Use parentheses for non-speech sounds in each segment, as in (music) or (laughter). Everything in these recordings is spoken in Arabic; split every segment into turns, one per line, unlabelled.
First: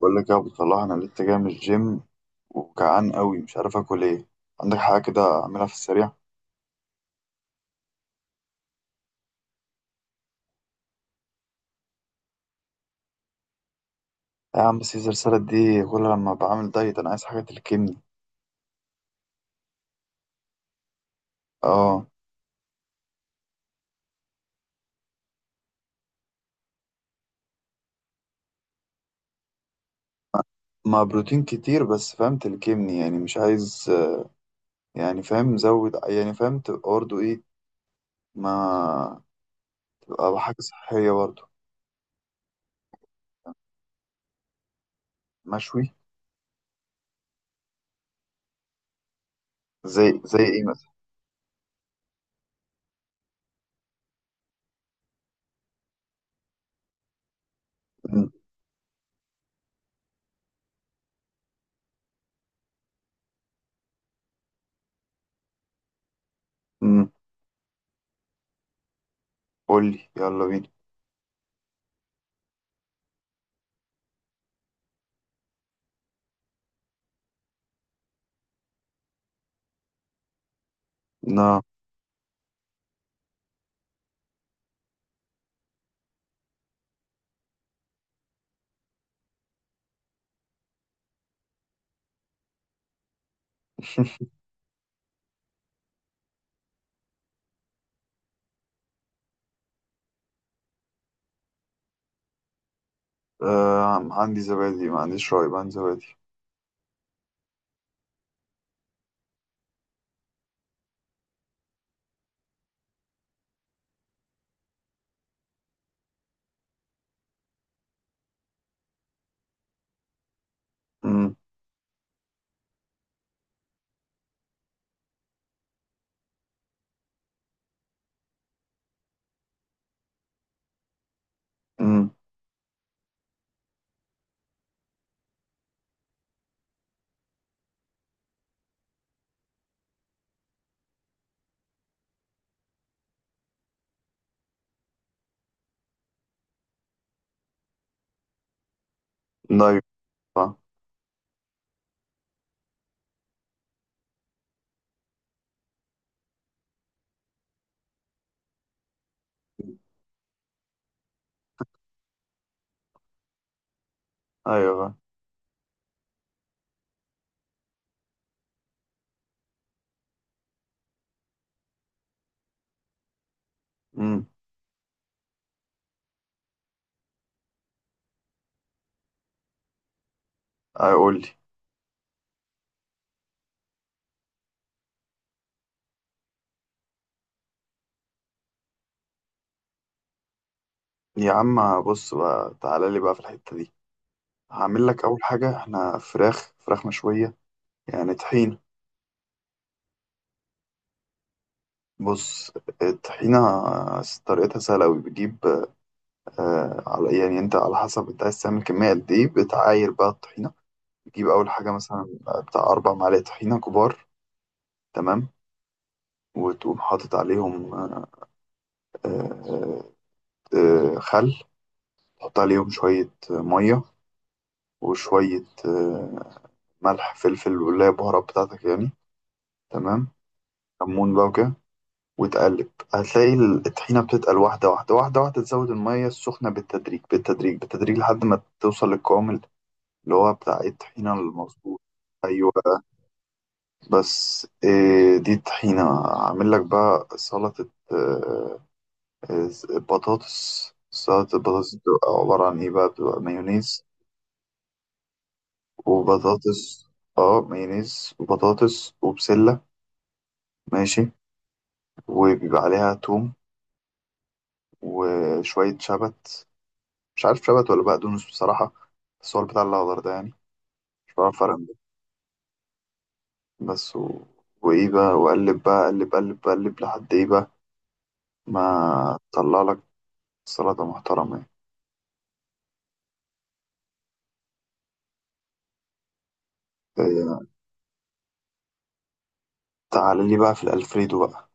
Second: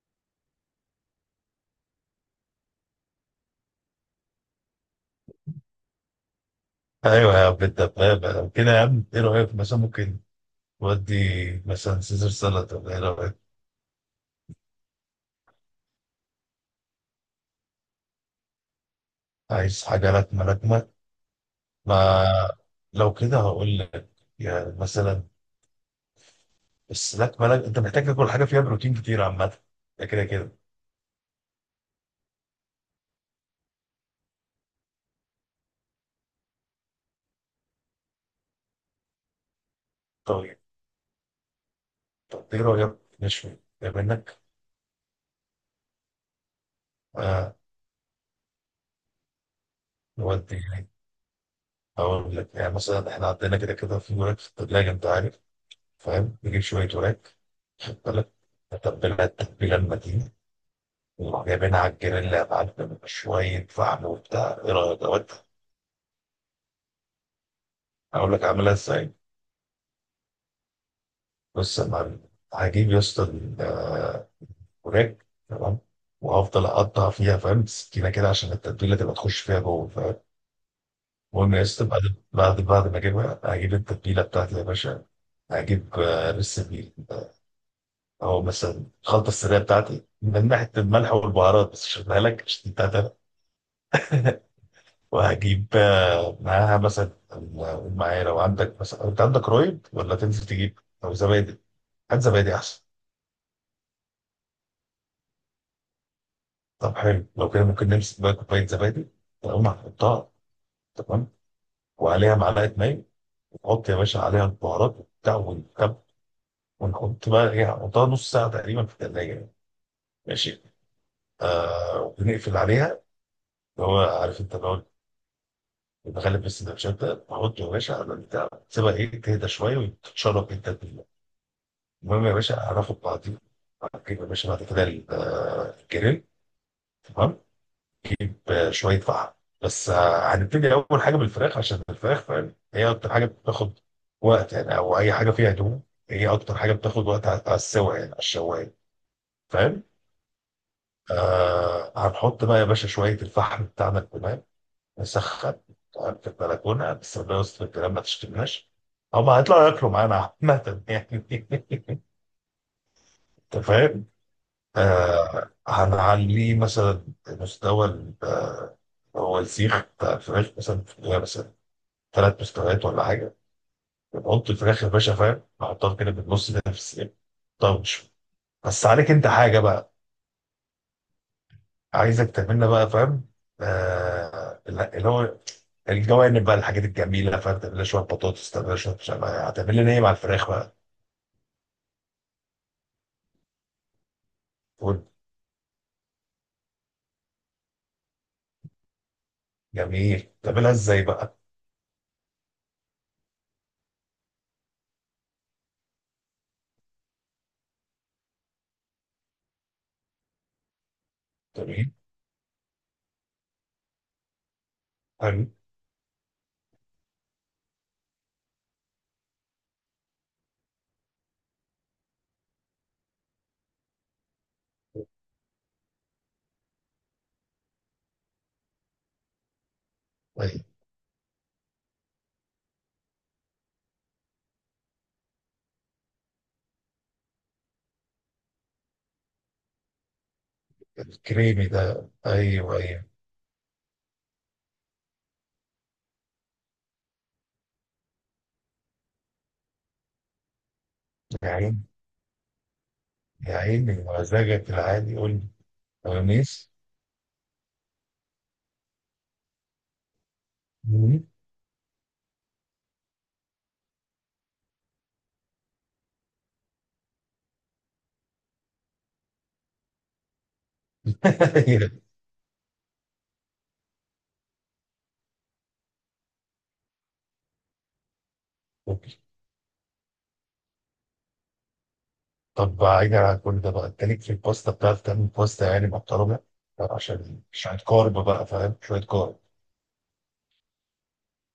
بقول لك يا ابو صلاح، انا لسه جاي من الجيم وجعان قوي، مش عارف اكل ايه. عندك حاجه كده اعملها في السريع؟
ايوه يا عم، انت فاهم كده يا عم. ايه رايك مثلا ممكن تودي مثلا سيزر سالاد، ولا ايه رايك؟
يا عم، سيزر سالاد دي كلها لما بعمل دايت. انا عايز حاجه تلكمني.
عايز حاجه لكمه لكمه.
اه.
ما لو كده هقول لك يعني مثلا. بس لكمه لك، انت محتاج تاكل حاجه فيها بروتين كتير عامه. ده كده كده.
مع بروتين كتير بس فاهم، تلكمني يعني، مش عايز يعني فاهم زود، يعني فاهم تبقى برضه ايه. ما تبقى حاجه
طيب،
صحيه برضه.
طب ايه رايك نشوي إيه منك؟
مشوي.
آه.
زي
نودي
ايه
يعني.
مثلا؟
هقول لك يعني مثلا، احنا عندنا كده كده في وراك في الثلاجه انت عارف. فاهم؟ نجيب شويه وراك. خد
مم،
بالك. نتبلها التتبيله المتينه، وروح جايبينها على الجريل يا معلم، شوية فحم وبتاع. إيه رأيك، أقول
مم.
أقول لك أعملها إزاي؟
قول لي، يلا بينا.
بص يا معلم. هجيب يا اسطى الوراك. تمام. وهفضل أقطع فيها فاهم، سكينة كده عشان التتبيلة تبقى تخش فيها جوه. فاهم؟
نا
المهم يا اسطى، بعد ما أجيبها، هجيب التتبيلة بتاعتي يا باشا. هجيب لسه بيه. أو مثلا الخلطة السرية بتاعتي من ناحية الملح والبهارات، بس مش هديها لك عشان أنت هتعرف. (laughs) وهجيب معاها مثلا. أقول معايا، لو عندك مثلا، انت عندك رايب ولا تنزل تجيب او زبادي؟ هات زبادي احسن.
آه، عندي زبادي، ما عنديش رايب، عندي زبادي.
طب حلو. لو كده ممكن نمسك بقى كوبايه زبادي، تقوم هنحطها. تمام. وعليها معلقه ماء. ونحط يا باشا عليها البهارات وبتاع والتب. ونحط بقى ايه، نحطها نص ساعه تقريبا في الثلاجه يعني. ماشي.
مم،
آه، ونقفل عليها، اللي هو عارف انت، اللي هو، بنغلب السندوتشات، ده نحطه يا باشا على البتاع. تسيبها ايه، تهدى شويه وتتشرب انت.
مم.
المهم يا باشا، هناخد بعضينا. هتجيب يا باشا بعد كده الجريل. تمام. بشويه فحم. بس هنبتدي اول حاجه بالفراخ، عشان الفراخ فاهم هي اكتر حاجه بتاخد وقت يعني. او اي حاجه فيها دهون هي اكتر حاجه بتاخد وقت على السوا يعني، على الشوايه. فاهم؟
دايت. آه.
آه، هنحط بقى يا باشا شويه الفحم بتاعنا الكمان. نسخن. تمام، في البلكونه بس، ربنا يستر الكلام ما تشتمناش. هما هيطلعوا ياكلوا معانا عامة يعني. (laughs) انت فاهم؟
ايوه، آه.
آه، هنعليه مثلا مستوى. هو السيخ بتاع الفراخ مثلا في جواها مثلا ثلاث مستويات ولا حاجه.
امم.
بنحط الفراخ يا باشا فاهم، بحطها كده بالنص كده في السيخ طرش. بس عليك انت حاجه بقى.
اقول لي.
عايزك تعملنا بقى فاهم. آه لا، اللي هو الجوانب بقى، الحاجات الجميله فاهم. تعمل لها شويه بطاطس، تعمل لها شويه مش عارف إيه. هتعمل لنا ايه مع الفراخ بقى؟
يا عم، بص بقى، تعالى لي بقى في الحتة دي. هعمل لك
قول.
اول حاجة. احنا فراخ مشوية. يعني طحين.
جميل. تعملها ازاي بقى؟
بص. الطحينة طريقتها سهلة أوي. بتجيب على يعني، أنت على حسب أنت عايز تعمل كمية قد إيه، بتعاير بقى الطحينة. بتجيب أول حاجة
جميل.
مثلا بتاع أربع معالق طحينة كبار. تمام.
حلو.
وتقوم حاطط عليهم آه آه آه، خل تحط عليهم شوية مية وشوية ملح فلفل، واللي هي البهارات بتاعتك يعني. تمام.
طيب.
كمون بقى وكده، وتقلب هتلاقي الطحينة بتتقل، واحدة واحدة واحدة واحدة تزود المية السخنة بالتدريج بالتدريج بالتدريج لحد ما توصل للقوام اللي هو بتاع إيه، الطحينة
الكريمي
المظبوط.
ده،
أيوة.
ايوه ايوه.
بس إيه، دي الطحينة. أعمل لك بقى سلطة آه، بطاطس. سلطة
يا
البطاطس
عيني
بتبقى عبارة عن إيه بقى؟ بتبقى
يا
مايونيز
عيني، مزاجك العادي قول لي.
وبطاطس.
مايونيز.
اه مايونيز وبطاطس وبسلة. ماشي. وبيبقى عليها توم وشوية شبت، مش عارف شبت ولا بقدونس بصراحة، بس هو البتاع الأخضر ده يعني، مش بعرف أفرق بينهم.
(laughs)
بس وإيه بقى، وأقلب بقى، أقلب أقلب أقلب لحد إيه بقى، ما
أوكي.
طلع لك سلطة محترمة يعني.
طب بعيدا عن كل ده بقى، انت ليك في الباستا؟ بتعرف تعمل باستا يعني محترمه؟ طب
إيه،
عشان شويه كارب بقى فاهم، شويه كارب.
تعال لي بقى في الألفريدو بقى.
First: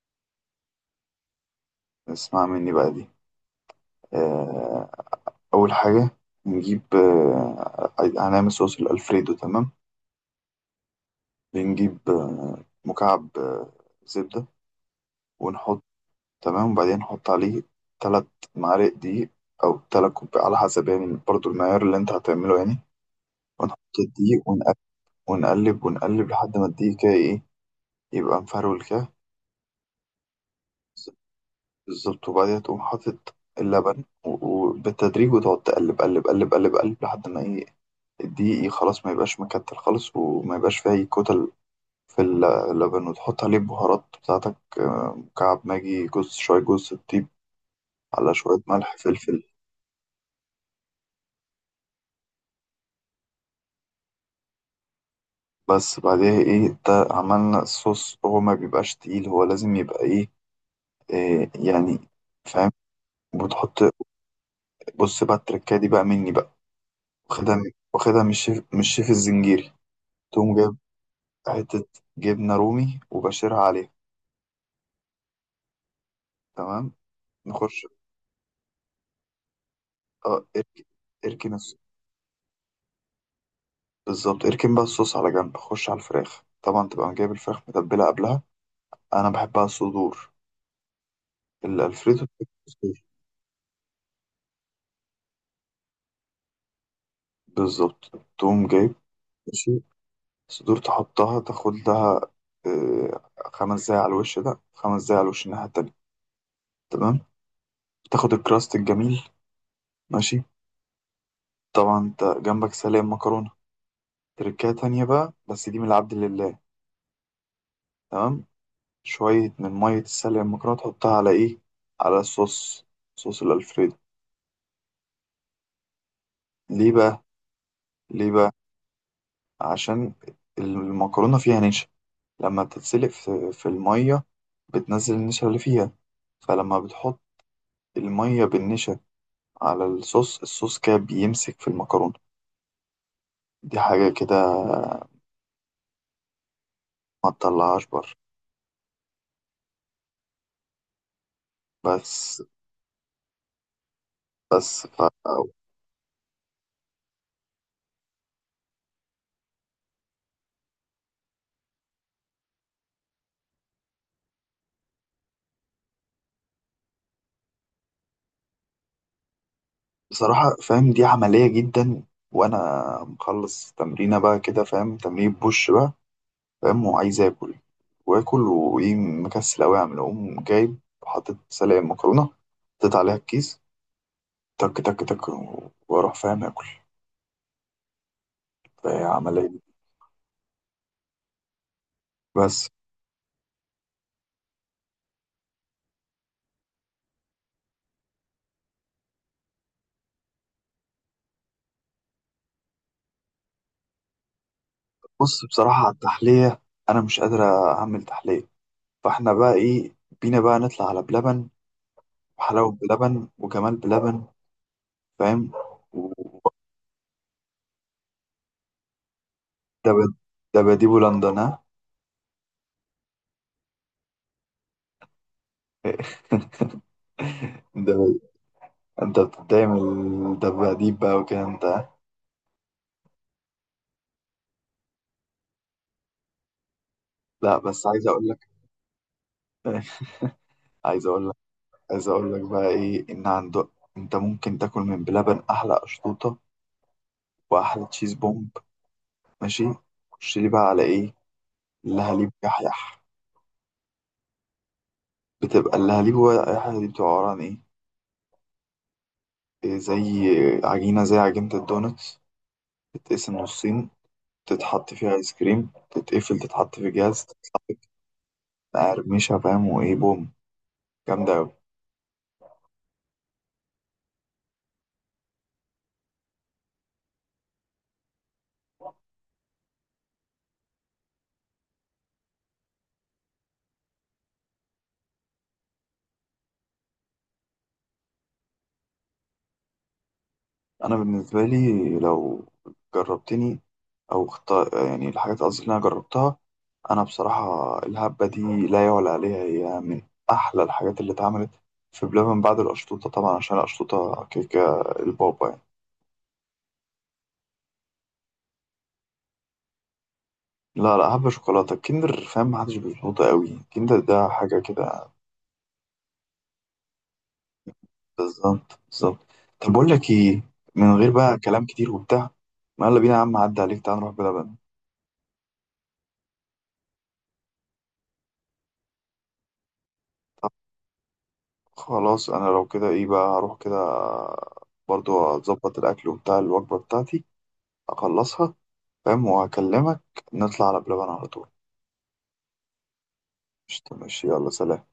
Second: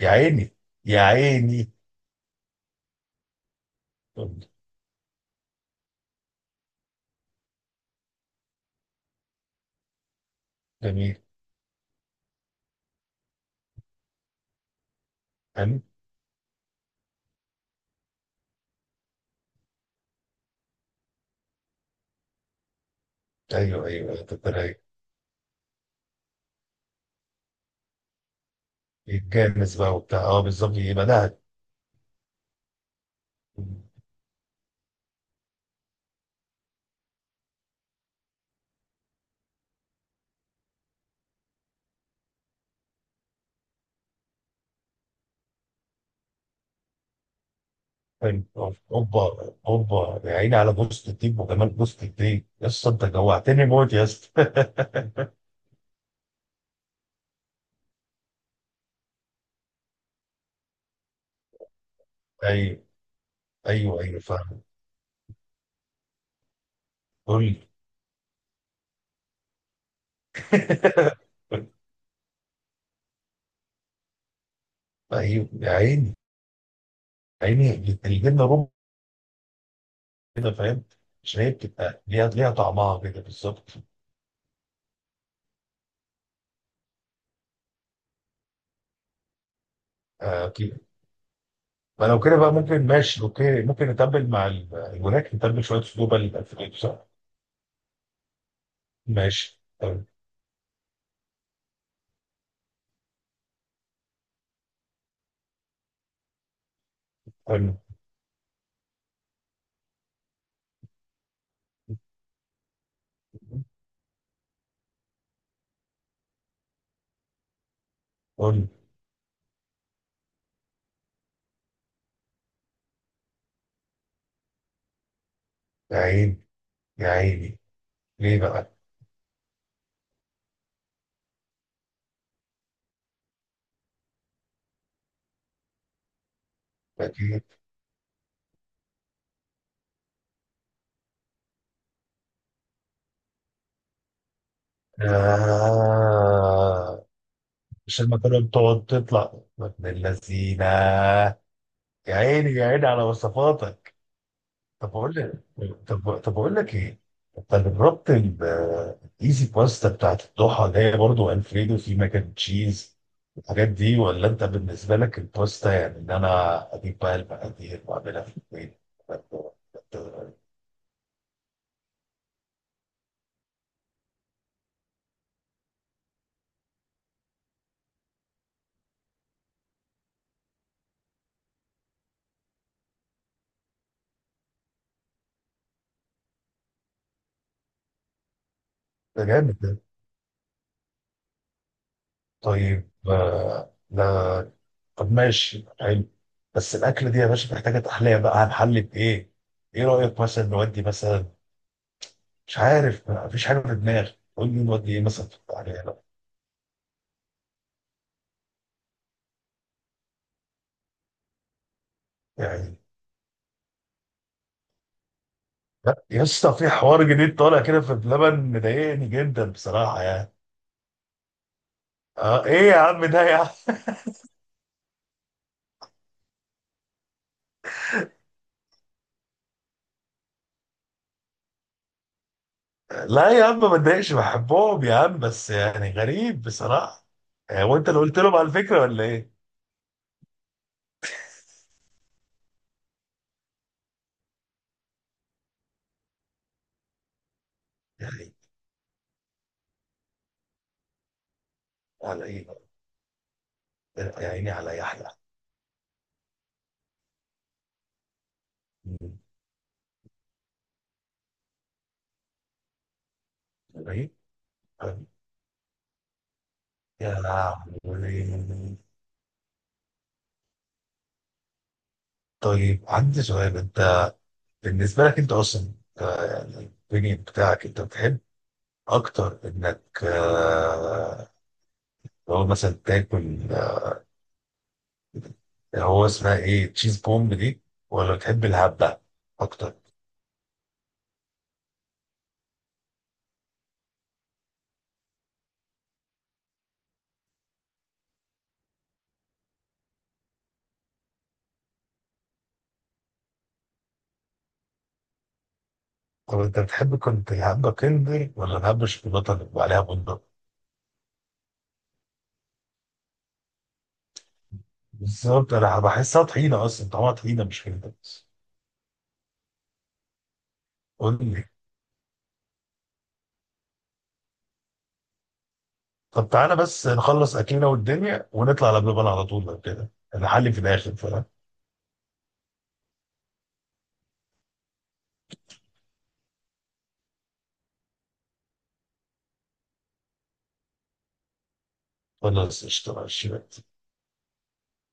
يا عيني يا عيني.
اسمع مني بقى دي.
طب.
آه، أول حاجة نجيب هنعمل صوص الألفريدو. تمام.
جميل.
بنجيب مكعب زبدة ونحط.
حلو.
تمام. وبعدين حط عليه تلات معالق دقيق، أو تلات كوب، على حسب يعني برضو المعيار اللي أنت هتعمله يعني. ونحط
ايوه ايوه أيوة، طب
الدقيق
ده
ونقلب
رايق.
ونقلب ونقلب لحد ما الدقيق كده إيه، يبقى مفرول كده.
يتجمس بقى وبتاع، اه، بالظبط يبقى ده.
بالظبط. وبعدين تقوم حاطط اللبن و- وبالتدريج، وتقعد تقلب قلب قلب قلب قلب لحد ما إيه، الدقيق إيه خلاص ما يبقاش مكتل خالص، وما يبقاش فيه أي كتل في اللبن. وتحط عليه البهارات بتاعتك، مكعب ماجي، جوز شوية جوز الطيب، على
حلو.
شوية ملح فلفل.
اوبا اوبا، يا عيني على بوست الديب وجمال بوست الديب يا اسطى. انت جوعتني موت يا اسطى.
بس بعدها ايه، ده عملنا الصوص، هو ما بيبقاش تقيل، هو لازم يبقى ايه، إيه يعني،
(laughs)
فاهم؟
ايوه
بتحط.
ايوه ايوه فاهم.
بص بقى، التركايه دي بقى مني بقى.
قول لي.
واخدها من الشيف الزنجيري. تقوم جايب
(laughs)
حتة جبنة رومي وبشرها عليها.
ايوه يا عيني،
تمام.
عيني
نخش.
الجبنه رومي
اه
كده فاهم،
ارك-
عشان هي
اركن الص-
بتبقى ليها طعمها كده بالظبط.
بالظبط، اركن بقى الصوص على جنب، خش على الفراخ. طبعا تبقى جايب الفراخ متبلة قبلها. انا بحبها صدور
آه كده. فلو
الالفريدو.
كده بقى ممكن، ماشي، اوكي، ممكن نتبل مع الوراك نتبل شويه صدور بقى للألفريدو، صح؟
بالظبط. تقوم جايب.
ماشي.
ماشي.
حلو.
صدور تحطها، تاخد لها آه، خمس دقايق على الوش ده، خمس دقايق على الوش الناحية التانية. تمام.
حلو.
تاخد الكراست الجميل. ماشي. طبعا انت جنبك سلق مكرونة. تركاية تانية بقى، بس دي من العبد لله. تمام.
قول لي.
شوية من مية السلق المكرونة تحطها على ايه؟ على الصوص، صوص الألفريدو.
يا عيني
ليه
يا
بقى؟
عيني،
ليه
ليه
بقى؟
بقى؟
عشان المكرونة فيها نشا. لما تتسلق في المية، بتنزل النشا اللي فيها. فلما بتحط
أكيد.
المية بالنشا على الصوص، الصوص كده بيمسك في المكرونة. دي حاجة كده
آه.
ما تطلعهاش
مش
بره.
المكرونة بتقعد تطلع من اللذينة؟ يا
بس.
عيني يا عيني على وصفاتك.
بس
طب اقول لك. طب اقول لك ايه، انت جربت الايزي باستا بتاعت الضحى اللي هي برضه الفريدو في ماك اند تشيز، الحاجات دي؟ ولا انت بالنسبه لك الباستا يعني ان انا اجيب بقى المقادير واعملها في البيت؟
بصراحة فاهم، دي عملية جدا. وأنا مخلص تمرينة بقى كده، فاهم، تمرين بوش بقى، فاهم، وعايز آكل. وآكل وإيه، مكسل أوي أعمل، أقوم جايب، حاطط سلق المكرونة، حطيت عليها الكيس، تك تك تك، وأروح فاهم آكل. فهي
ده
عملية
جامد
دي.
ده.
بس.
طيب آه، لا. طب ماشي حلو. بس الاكله دي يا باشا محتاجه تحليه بقى، هنحل بايه؟ ايه رايك مثلا نودي مثلا؟ مش عارف، مفيش حاجه في دماغي، قول لي نودي ايه مثلا في
بص،
التحليه
بصراحة على
لا.
التحلية أنا مش قادر أعمل تحلية. فاحنا بقى ايه، بينا بقى نطلع على بلبن، وحلاوة
يعني.
بلبن، وجمال بلبن، فاهم.
لا يا
و-
اسطى، في حوار جديد طالع كده في بلبن مضايقني جدا بصراحه
دب-
يعني.
دباديبو لندن، ها؟
اه، ايه يا عم ده يا عم؟
(laughs) دب- انت بتتضايق من الدباديب بقى وكده انت، ها؟
لا يا عم، ما اتضايقش، بحبهم يا عم، بس يعني غريب بصراحه.
لا،
يعني هو
بس
انت اللي
عايز
قلت
اقول
لهم على
لك.
الفكره ولا ايه؟
(laughs) عايز اقول لك. عايز اقول لك بقى ايه، ان عندك انت ممكن تاكل من بلبن احلى اشطوطة، واحلى تشيز
يعني،
بومب. ماشي. خش لي بقى على ايه،
على
اللهاليب
ايه؟
يحيح.
يا عيني على يحيى.
بتبقى اللهاليب هو يحيح دي، بتبقى عبارة عن ايه؟ إيه، زي عجينة الدونتس. تتقسم نصين،
طيب.
تتحط فيها ايس كريم، تتقفل، تتحط في
يا
جهاز.
لهوي.
مقرمشة فاهم، وايه بوم، جامدة أوي.
طيب عندي سؤال. انت بالنسبه لك انت اصلا يعني البنين بتاعك، انت بتحب اكتر انك لو مثلا تاكل، هو اسمها ايه تشيز بومب دي، ولا بتحب الهبه اكتر؟
أنا بالنسبة لي، لو جربتني يعني الحاجات، قصدي اللي أنا جربتها، أنا بصراحة الهبة دي لا يعلى عليها، هي من أحلى الحاجات اللي اتعملت في بلبن بعد القشطوطة طبعا، عشان القشطوطة كيكة البابا يعني.
طب انت بتحب كنت الهبه كندر ولا الهبه الشوكولاته اللي بيبقى عليها بندق؟
لا لا، هبة شوكولاتة. الكندر فاهم محدش بيظبطها أوي، الكندر ده حاجة كده.
بالظبط، انا بحسها طحينه اصلا، طعمها طحينه مش كندر.
بالظبط، بالظبط. طب بقول لك ايه، من غير
قول
بقى
لي.
كلام كتير وبتاع. ما يلا بينا يا عم، عدى عليك، تعال نروح بلبن.
طب تعالى بس نخلص اكلنا والدنيا ونطلع على بلبن على طول، لو كده نحلي في الاخر فاهم.
خلاص، انا لو كده ايه بقى، هروح كده برضو اظبط الاكل وبتاع، الوجبه بتاعتي اخلصها، فاهم، وهكلمك نطلع على بلبن على طول.
خلاص، اشتغل الشباب.
مش، ماشي، يلا سلام.